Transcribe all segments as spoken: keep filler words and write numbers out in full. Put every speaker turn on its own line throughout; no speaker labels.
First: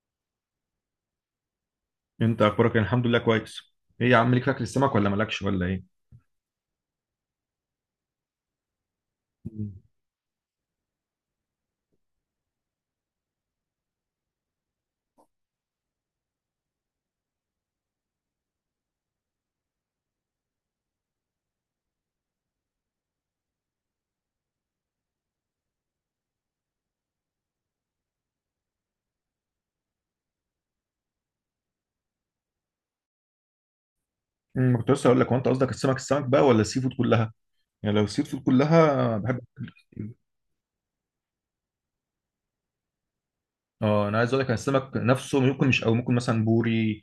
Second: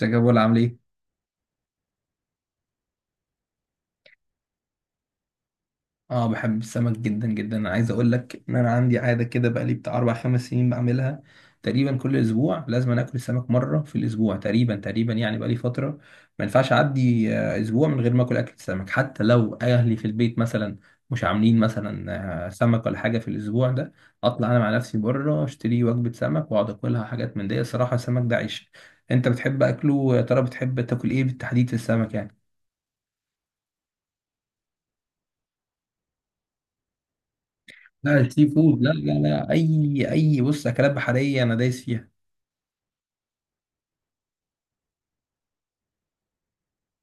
ازيك يا بولا؟ عامل ايه؟
انت اخبارك إيه؟ الحمد لله، كويس. ايه يا عم، ليك في اكل السمك ولا مالكش ولا ايه؟
اه، بحب السمك جدا جدا. انا عايز اقول لك ان انا عندي عاده كده، بقالي بتاع اربع خمس سنين بعملها تقريبا. كل اسبوع لازم أنا اكل سمك مره في الاسبوع تقريبا تقريبا، يعني بقالي فتره ما ينفعش اعدي آه، اسبوع من غير ما اكل اكل سمك. حتى لو اهلي في البيت مثلا مش عاملين مثلا آه، سمك ولا حاجه في الاسبوع ده، اطلع انا مع نفسي بره اشتري وجبه سمك واقعد اكلها، حاجات من دي. الصراحه السمك ده عيش. انت بتحب اكله؟ يا ترى بتحب تاكل ايه بالتحديد في السمك يعني؟
امم كنت لسه اقول لك، هو انت قصدك السمك السمك بقى ولا السي فود كلها؟ يعني لو
لا،
السي فود
السي فود، لا لا
كلها، بحب
لا،
أكل
اي
كتير.
اي بص، اكلات بحريه انا دايس فيها.
اه، انا عايز اقول لك، أنا السمك نفسه ممكن مش قوي، ممكن مثلا بوري،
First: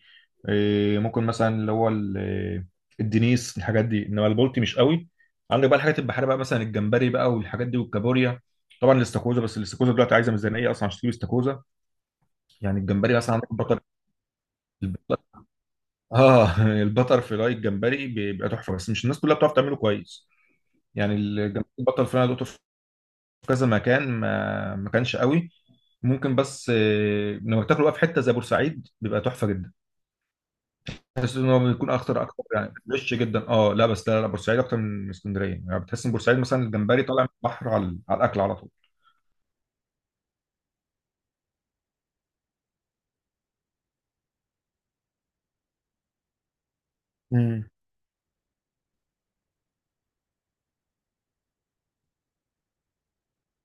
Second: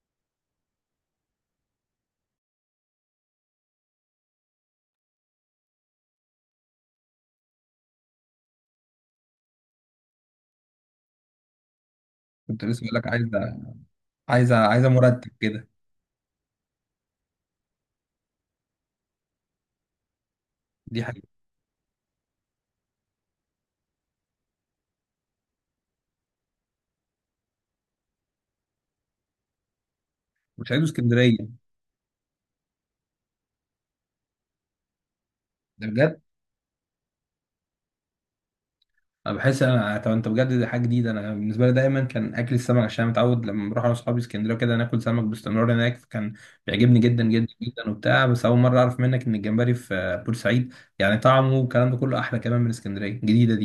إيه، ممكن مثلا اللي هو ال- إيه، الدنيس، الحاجات دي، انما البلطي مش قوي. عندك بقى الحاجات البحريه بقى، مثلا الجمبري بقى والحاجات دي، والكابوريا. طبعا الاستاكوزا، بس الاستاكوزا دلوقتي عايزه ميزانيه اصلا عشان تجيب استاكوزا.
كنت
يعني
لسه بقول لك،
الجمبري
عايزه
مثلا عندك
عايزه عايزه
بطل.
مرتب كده.
اه البتر فلاي الجمبري بيبقى تحفه، بس مش الناس كلها بتعرف تعمله كويس.
دي
يعني
حاجه.
الجمبري البتر فلاي دوته في كذا مكان، ما ما كانش قوي. ممكن، بس آه، لما بتاكله بقى في حته زي بورسعيد بيبقى تحفه جدا.
مش عايزه اسكندريه.
تحس ان هو بيكون اخطر اكتر، يعني فريش جدا. اه لا، بس لا، لا، بورسعيد اكتر من اسكندريه، يعني
ده
بتحس ان
بجد.
بورسعيد مثلا الجمبري طالع من البحر على على الاكل على طول.
انا بحس انا، طب انت بجد، دي حاجه جديده. انا بالنسبه لي دايما كان اكل السمك، عشان أنا متعود لما بروح انا واصحابي اسكندريه كده ناكل سمك باستمرار هناك، فكان بيعجبني جدا جدا
مم.
جدا وبتاع. بس اول مره اعرف منك ان الجمبري في بورسعيد يعني طعمه والكلام ده كله احلى كمان من اسكندريه الجديده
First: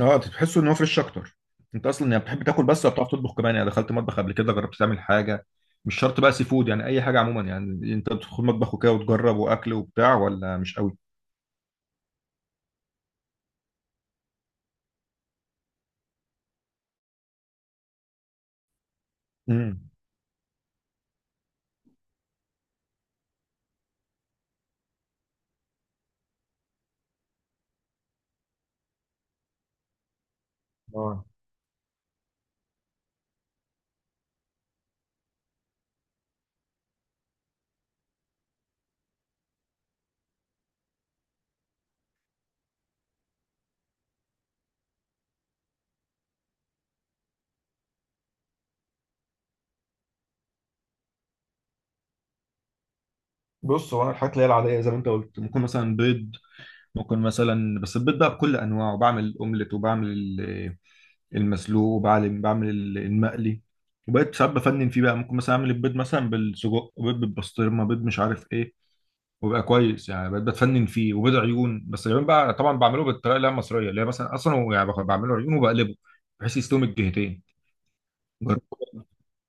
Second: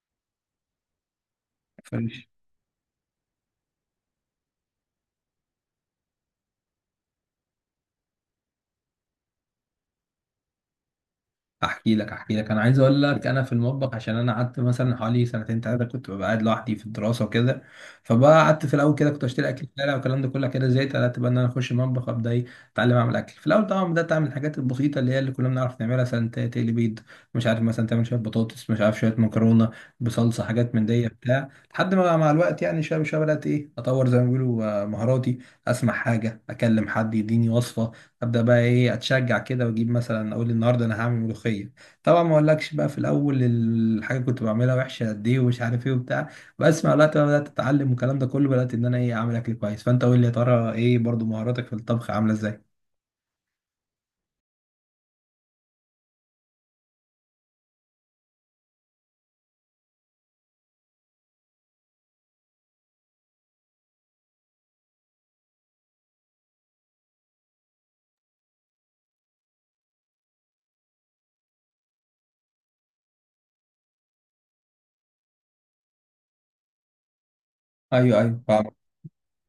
اه، تحس ان هو فريش اكتر. انت اصلا يعني
دي.
بتحب تاكل بس ولا بتعرف تطبخ كمان؟ يعني دخلت مطبخ قبل كده، جربت تعمل حاجه؟ مش شرط بقى سي فود، يعني اي حاجه عموما، يعني انت بتدخل مطبخ وكده وتجرب واكل وبتاع ولا مش قوي؟
احكي لك احكي لك، انا عايز اقول لك انا في المطبخ، عشان انا قعدت مثلا حوالي سنتين ثلاثه كنت ببقى قاعد لوحدي في الدراسه وكده. فبقى قعدت في الاول كده كنت اشتري اكل في
امم
الشارع والكلام ده كله، كده زهقت قعدت بقى ان انا اخش المطبخ، ابدا ايه، اتعلم اعمل اكل. في الاول طبعا بدات اعمل الحاجات البسيطه اللي هي اللي كلنا بنعرف نعملها، مثلا ت- تقلي بيض، مش عارف مثلا تعمل شويه بطاطس، مش عارف شويه مكرونه بصلصه، حاجات من دي
اه،
بتاع. لحد ما مع الوقت يعني شويه شويه بدات ايه، اطور زي ما بيقولوا آه، مهاراتي. اسمع حاجه، اكلم حد يديني وصفه، ابدا بقى ايه، اتشجع كده واجيب مثلا، اقول النهارده انا هعمل ملوخيه. طبعا ما اقولكش بقى في الاول الحاجه كنت بعملها وحشه قد ايه ومش عارف ايه وبتاع، بس مع الوقت بقى بدات اتعلم والكلام ده كله، بدات ان انا ايه، اعمل اكل كويس. فانت قول لي، يا ترى ايه برضو مهاراتك في الطبخ عامله ازاي؟
بص هو انا الحاجات اللي هي العاديه زي ما انت قلت، ممكن مثلا بيض. ممكن مثلا، بس البيض بقى بكل انواعه، وبعمل اومليت، وبعمل ال- المسلوق، وبعمل بعمل ال- المقلي. وبقيت ساعات بفنن فيه بقى، ممكن مثلا اعمل البيض مثلا بالسجق، بيض بالبسطرمه، بيض مش عارف ايه، وبقى كويس. يعني بقيت بتفنن فيه. وبيض عيون بس، العيون بقى طبعا بعمله بالطريقه اللي هي المصريه، اللي هي مثلا اصلا هو يعني باخد- بعمله عيون وبقلبه بحيث يستوي من الجهتين.
ايوه ايوه،
جربت؟
فاهم.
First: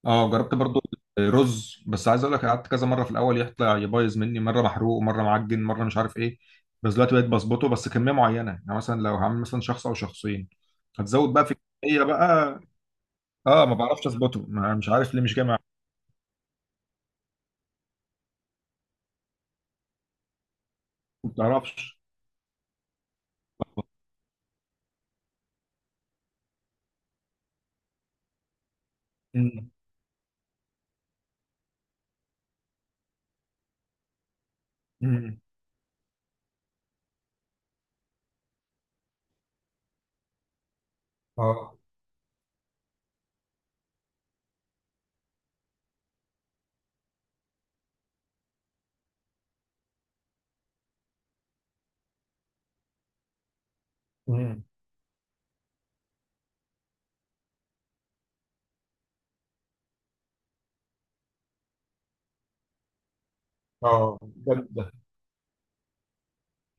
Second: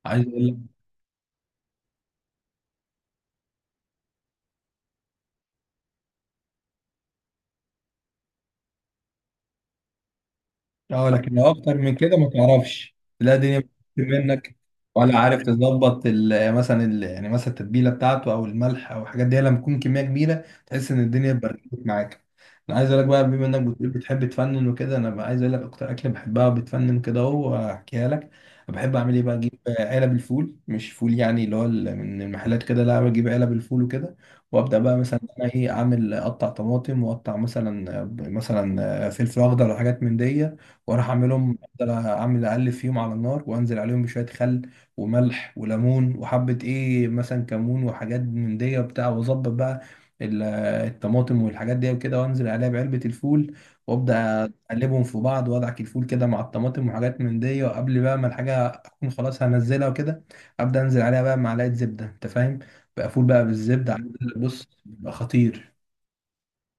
عايز
اه،
اقول
جربت
لك،
برضو رز. بس عايز اقول لك، قعدت كذا مره في الاول يطلع يبايظ مني، مره محروق ومره معجن، مره مش عارف ايه. بس دلوقتي بقيت بظبطه، بس كميه معينه، يعني مثلا لو هعمل مثلا شخص او شخصين.
اه
هتزود
لكن
بقى
لو
في
اكتر من
الكميه
كده ما
بقى.
تعرفش، تلاقي الدنيا
اه،
بتفك
ما بعرفش اظبطه،
منك.
ما- مش عارف
ولا
ليه، مش
عارف
جاي معايا.
تظبط ال- مثلا ال- يعني مثلا التتبيله بتاعته او الملح او الحاجات دي؟ لما تكون كميه كبيره تحس ان
ما
الدنيه بردت
بعرفش.
معاك. انا عايز اقول لك بقى، بما انك بتقول بتحب تفنن وكده، انا بقى عايز اقول لك اكتر اكله بحبها وبتفنن كده، اهو احكيها لك. بحب اعمل ايه بقى، اجيب
مم.
علب الفول، مش فول يعني اللي هو ال- من المحلات كده، لا، بجيب علب الفول وكده، وابدا بقى مثلا
مم.
انا ايه، اعمل اقطع طماطم واقطع مثلا مثلا فلفل اخضر وحاجات من دي، واروح اعملهم،
اه.
افضل اعمل اقلب فيهم على النار وانزل عليهم بشويه خل وملح وليمون وحبه ايه مثلا كمون وحاجات من دي وبتاع، واظبط بقى ال- الطماطم والحاجات دي وكده، وانزل عليها بعلبه الفول، وابدا
امم
اقلبهم في بعض وادعك الفول كده مع الطماطم وحاجات من دي، وقبل بقى ما الحاجه اكون خلاص هنزلها وكده، ابدا انزل عليها بقى معلقه زبده. انت فاهم بقى؟ فول بقى بالزبده،
اه،
عامل- بص
بجد؟
بيبقى خطير.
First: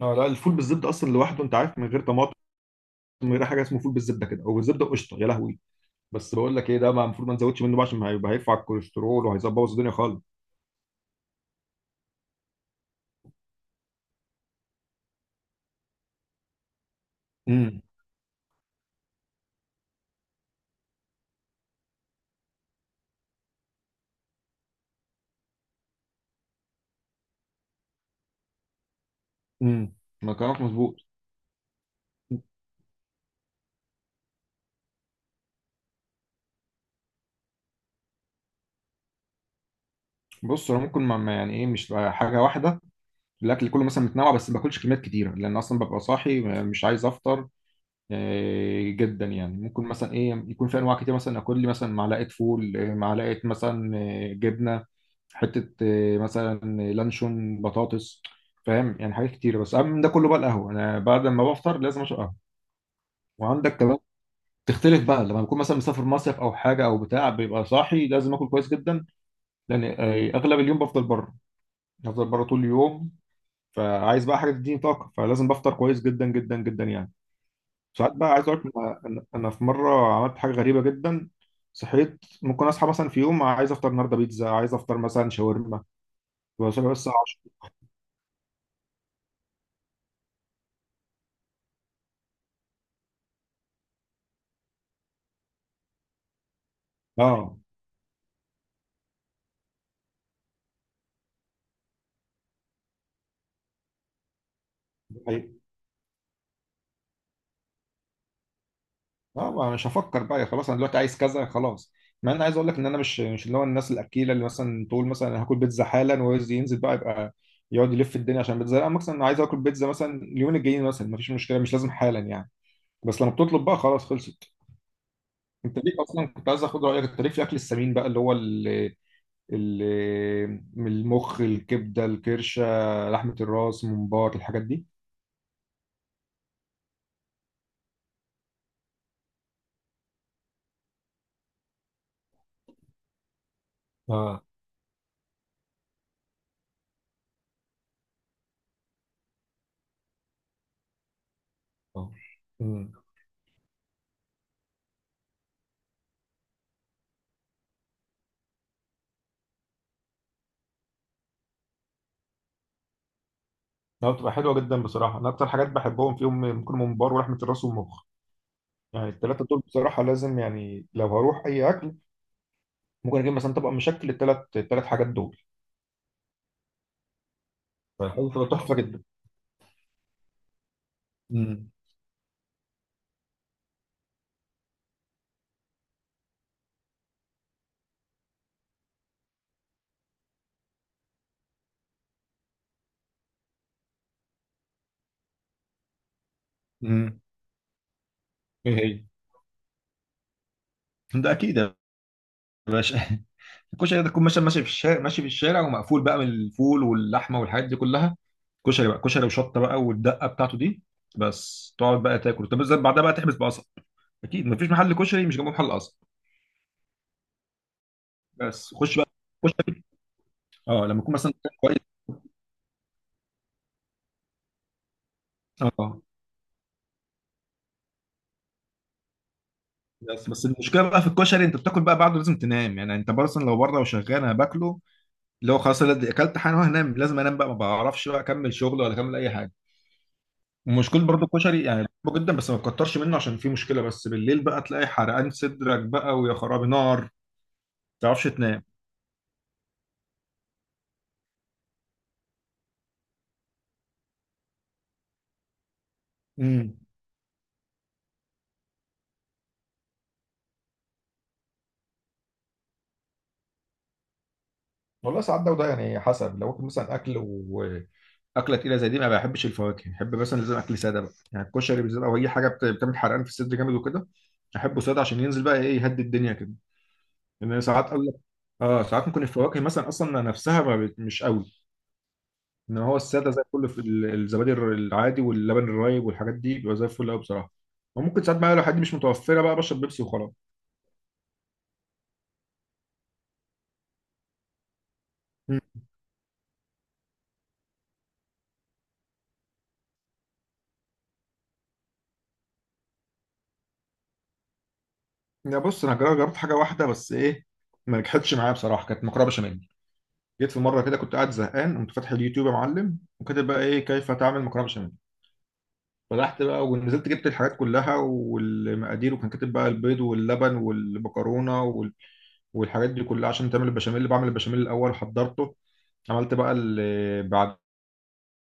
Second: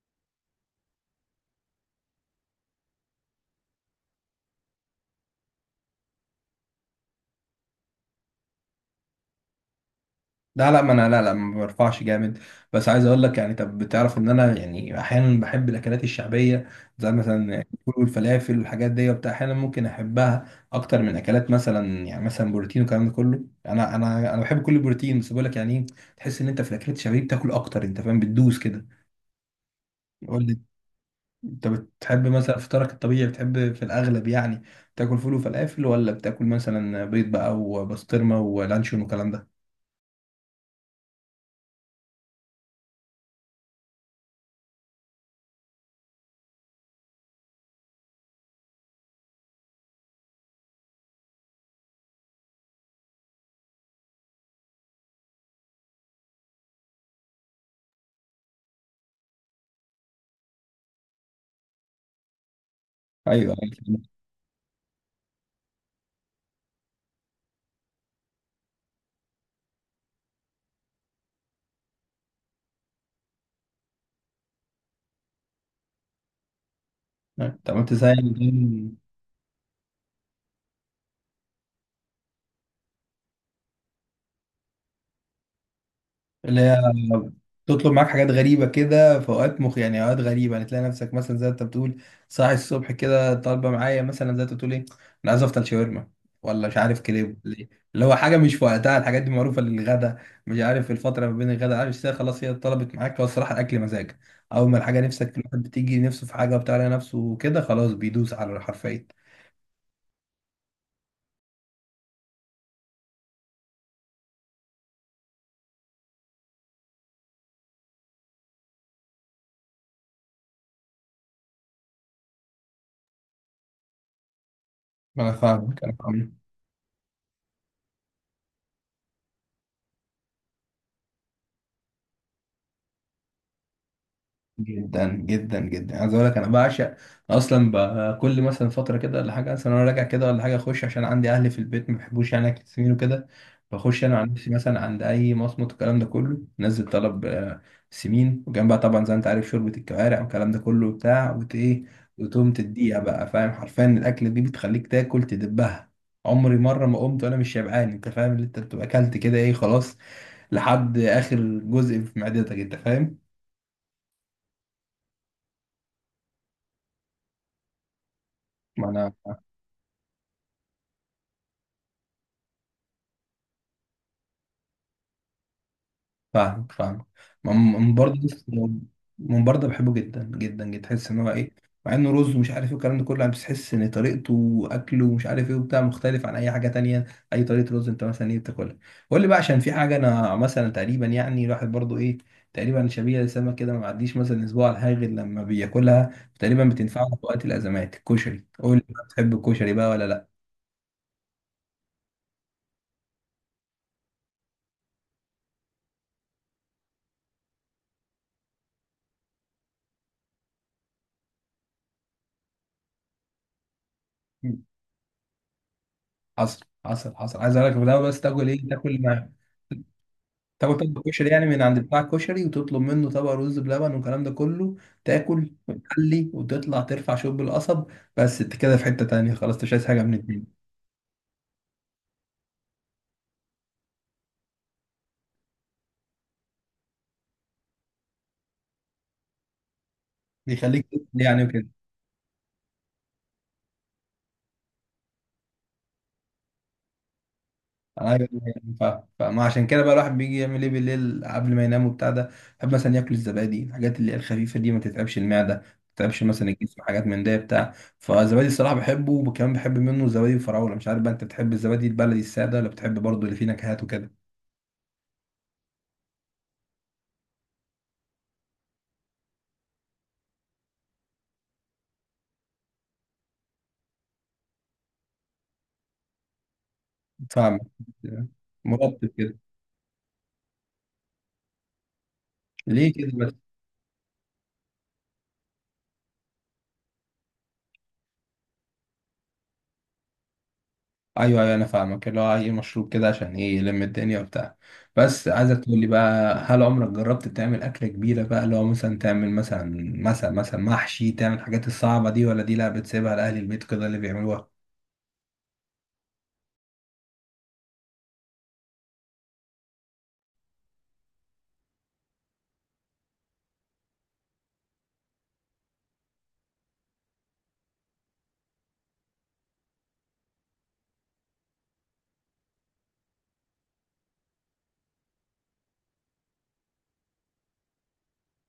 اه لا، الفول بالزبده اصلا لوحده، انت عارف، من غير طماطم، من غير حاجه، اسمه فول بالزبده كده، او بالزبده وقشطه، يا لهوي. بس بقول لك ايه؟ ده ما المفروض ما نزودش منه بقى، عشان هيبقى هيرفع الكوليسترول وهيظبط الدنيا خالص.
لا لا، ما انا لا لا ما برفعش جامد. بس عايز اقول لك يعني، طب بتعرف ان انا يعني احيانا بحب الاكلات الشعبيه زي مثلا
امم
الفول والفلافل والحاجات دي وبتاع؟ احيانا ممكن احبها اكتر من اكلات مثلا يعني مثلا بروتين والكلام ده كله. انا انا انا بحب كل البروتين، بس بقول لك يعني ايه، تحس ان انت في الاكلات الشعبيه بتاكل اكتر، انت فاهم، بتدوس كده.
امم ما
قول لي،
كلامك مظبوط.
انت بتحب مثلا فطارك الطبيعي بتحب في الاغلب يعني تاكل فول وفلافل، ولا بتاكل مثلا بيض بقى وبسطرمه ولانشون والكلام ده؟
بص، انا ممكن ما ما- يعني ايه، مش حاجه واحده. الاكل كله مثلا متنوع، بس ما باكلش كميات كتيره لان اصلا ببقى صاحي، مش عايز افطر آه، جدا. يعني ممكن مثلا ايه، يكون في انواع كتير مثلا، اكل لي مثلا معلقه فول، آه، معلقه مثلا، آه، جبنه، حته، آه، مثلا لانشون، بطاطس، فاهم، يعني حاجات كتير. بس اهم من ده كله بقى القهوه، انا بعد ما بفطر لازم اشرب قهوه.
ايوه،
وعندك
أيوة.
كمان، تختلف بقى لما بكون مثلا مسافر مصيف او حاجه او بتاع، بيبقى صاحي، لازم اكل كويس جدا، لان آه، اغلب اليوم بفضل بره، بفضل بره طول اليوم، فعايز بقى حاجه تديني طاقه، فلازم بفطر كويس جدا جدا جدا يعني.
طب انت
ساعات
زي
بقى عايز اقول لك، انا أنا أنا في مره عملت حاجه غريبه جدا. صحيت، ممكن اصحى مثلا في يوم عايز افطر النهارده بيتزا، عايز افطر مثلا شاورما،
اللي هي،
بصحى بس الساعه العاشرة.
تطلب معاك حاجات غريبة كده في أوقات مخ، يعني أوقات غريبة، يعني تلاقي نفسك مثلا زي ما أنت بتقول، صاحي الصبح كده طالبة معايا مثلا زي ما أنت بتقول، إيه، أنا عايز أفطر شاورما ولا مش عارف كريب ولا
اه،
إيه، اللي هو حاجة مش في وقتها، الحاجات دي معروفة للغدا، مش عارف الفترة ما بين الغدا، عارف، الساعة، خلاص هي طلبت معاك. هو الصراحة الأكل مزاج، أول ما الحاجة
دي
نفسك،
حقيقة.
الواحد بتيجي نفسه في حاجة وبتاع، على نفسه وكده، خلاص بيدوس على حرفيا.
اه، ما مش هفكر بقى خلاص، انا دلوقتي عايز كذا خلاص. مع ان عايز اقول لك ان انا مش مش اللي هو الناس الاكيله اللي مثلا تقول مثلا، أنا هاكل بيتزا حالا وعايز ينزل بقى يبقى يقعد يلف الدنيا عشان بيتزا. لا، مثلا انا عايز اكل بيتزا مثلا اليومين الجايين، مثلا مفيش مشكله، مش لازم حالا يعني. بس لما بتطلب بقى خلاص، خلصت.
ما انا
انت
فاهمك، انا
ليك اصلا،
فاهمك.
كنت عايز اخد رايك، انت ليك في الاكل السمين بقى، اللي هو اللي ال- من المخ، الكبدة، الكرشة، لحمة الراس، الممبار، الحاجات دي.
جدا جدا جدا، عايز اقول لك انا بعشق. اصلا ب- كل مثلا فتره كده ولا حاجه، مثلا انا راجع كده ولا حاجه، اخش، عشان عندي اهلي في البيت ما بيحبوش يعني اكل سمين وكده. بخش انا عن
اه.
نفسي مثلا عند اي مصمت، الكلام ده كله، نزل طلب آه، سمين، وجنبها طبعا زي ما انت عارف شوربه الكوارع والكلام ده كله بتاع وت ايه،
اه.
وتقوم
امم
تديها بقى، فاهم؟ حرفيا الاكله دي بتخليك تاكل تدبها. عمري مره ما قمت وانا مش شبعان، انت فاهم اللي انت بتبقى اكلت كده ايه، خلاص لحد اخر جزء في معدتك، انت فاهم.
لا، بتبقى حلوه جدا بصراحه. انا اكتر حاجات بحبهم فيهم ممكن ممبار ولحمه الراس والمخ.
ما
يعني
انا
التلاتة دول بصراحة لازم، يعني لو هروح أي أكل ممكن أجيب مثلا طبق مشكل، التلات التلات حاجات دول.
فاهمك فاهمك. ما- من
طيب،
برضه بس-
بتبقى تحفة جدا.
من برضه بحبه جدا جدا جدا، تحس ان هو ايه،
امم
مع انه رز ومش عارف ايه والكلام ده كله يعني، بس تحس ان طريقته واكله ومش عارف ايه وبتاع مختلف عن اي حاجه تانية. اي طريقه رز انت مثلا ايه بتاكلها؟ قول لي بقى، عشان في حاجه انا مثلا تقريبا يعني الواحد برضه ايه، تقريبا شبيه لسمك كده، ما بعديش مثلا اسبوع على الحاجه غير لما بياكلها تقريبا، بتنفعه في
امم
وقت الازمات، الكشري.
ايه
قول لي بقى،
هي؟
بتحب الكشري بقى ولا لا؟
ده اكيد يا باشا. الكشري ده، تكون مثلا ماشي في الشارع، ماشي في الشارع ومقفول بقى من الفول واللحمه والحاجات دي كلها، كشري بقى، كشري وشطه بقى والدقه بتاعته دي. بس تقعد بقى تاكل، طب بس بعدها بقى تحبس بقصب. اكيد مفيش محل كشري مش جنبه محل قصب.
حصل حصل حصل، عايز اقول لك في الاول بس، تاكل ايه؟
بس خش
تاكل
بقى كشري.
تاكل
اه، لما
طبق
يكون
كشري
مثلا
يعني
مكان
من
كويس.
عند بتاع الكشري، وتطلب منه طبق رز بلبن والكلام ده كله، تاكل
اه،
وتحلي وتطلع ترفع شوب القصب. بس انت كده في حتة تانية، خلاص انت مش عايز حاجة من
بس بس
الدنيا.
المشكله بقى في الكشري، انت بتاكل بقى بعده لازم تنام. يعني انت مثلا لو بره وشغال، انا باكله، اللي هو خلاص، أنا دي- اكلت حاجه وهنام، لازم انام بقى، ما بعرفش بقى اكمل شغل ولا اكمل اي حاجه.
بيخليك تفصل
مشكلة برضو
يعني
الكشري،
وكده.
يعني بحبه جدا بس ما تكترش منه عشان فيه مشكلة، بس بالليل بقى تلاقي حرقان صدرك بقى، ويا خرابي نار، ما تعرفش
ايوه
تنام.
يعني ف- فما عشان كده بقى الواحد بيجي يعمل ايه بالليل قبل ما ينام وبتاع ده، يحب مثلا ياكل الزبادي، الحاجات اللي هي الخفيفة دي ما تتعبش المعدة، ما تتعبش مثلا
امم
الجسم، حاجات من ده بتاع. فالزبادي الصراحة بحبه، وكمان بحب منه الزبادي الفراولة. مش عارف بقى انت بتحب الزبادي البلدي السادة، ولا بتحب برضه اللي فيه نكهات وكده؟
والله، ساعات ده وده، يعني حسب، لو اكل مثلا اكل و... أكلة تقيلة زي دي، ما بحبش الفواكه، بحب مثلا لازم أكل سادة بقى، يعني الكشري بالذات أو أي حاجة بت- بتعمل حرقان في الصدر جامد وكده، أحبه سادة عشان ينزل بقى إيه، يهدي الدنيا كده. لأن يعني
فاهمك.
ساعات أقول لك آه
مرتب
ساعات ممكن
كده.
الفواكه مثلا أصلا نفسها ما بت- مش قوي. ان
ليه
هو
كده
الساده
بس؟
زي الفل، في ال- الزبادي الر- العادي واللبن الرايب والحاجات دي بيبقى زي الفل قوي بصراحه. وممكن ساعات بقى لو حد مش متوفره بقى، بشرب بيبسي وخلاص.
ايوه ايوه، انا فاهمك، اللي هو اي مشروب كده عشان ايه، يلم الدنيا وبتاع. بس عايزك
مم.
تقول لي بقى، هل عمرك جربت تعمل اكله كبيره بقى اللي هو مثلا، تعمل مثلا مثلا مثلا محشي، تعمل الحاجات الصعبه دي، ولا دي لا بتسيبها لاهل البيت كده اللي بيعملوها؟
يا بص، انا جربت جربت حاجه واحده بس، ايه؟ ما نجحتش معايا بصراحه، كانت مكرونه بشاميل. جيت في مره كده كنت قاعد زهقان، قمت فاتح اليوتيوب يا معلم، وكاتب بقى ايه، كيف تعمل مكرونه بشاميل. فتحت بقى ونزلت جبت الحاجات كلها والمقادير، وكان كاتب بقى البيض واللبن والمكرونه وال... والحاجات دي كلها عشان تعمل البشاميل. بعمل البشاميل الاول، حضرته، عملت بقى ال- بعد،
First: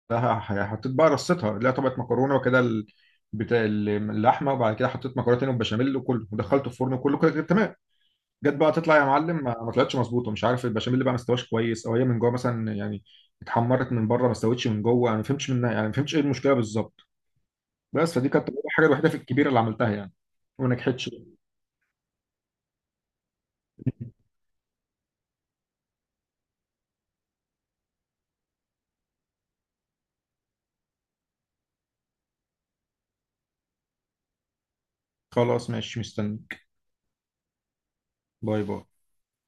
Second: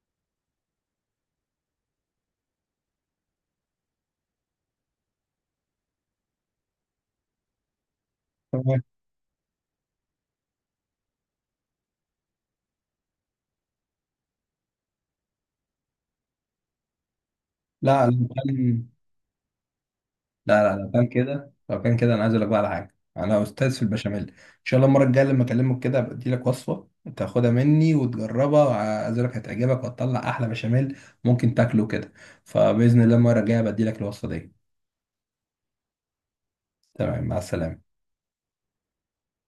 لا ح- حطيت بقى رصتها، لا طبقة مكرونة وكده ال- بتاع ال- اللحمة. وبعد كده حطيت مكرونة تاني وبشاميل وكله، ودخلته الفرن وكله كده كده تمام. جت بقى
تمام.
تطلع يا معلم، ما ما طلعتش مظبوطة، مش عارف البشاميل بقى ما استواش كويس، او هي من جوه مثلا يعني، اتحمرت من بره ما استوتش من جوه. انا ما فهمتش منها، يعني ما فهمتش ايه المشكلة بالظبط.
لا
بس
لا.
فدي كانت الحاجة الوحيدة في الكبيرة اللي عملتها يعني،
لا
وما
لا، لو كان
نجحتش.
كده لو كان كده انا عايز اقول لك بقى على حاجه، انا استاذ في البشاميل. ان شاء الله المره الجايه لما اكلمك كده بدي لك وصفه، تاخدها مني وتجربها، وعايز أقول لك هتعجبك وهتطلع احلى بشاميل ممكن تاكله كده. فباذن الله المره الجايه بدي لك الوصفه دي.
خلاص ماشي، مستنيك.
تمام، مع السلامه.
باي باي.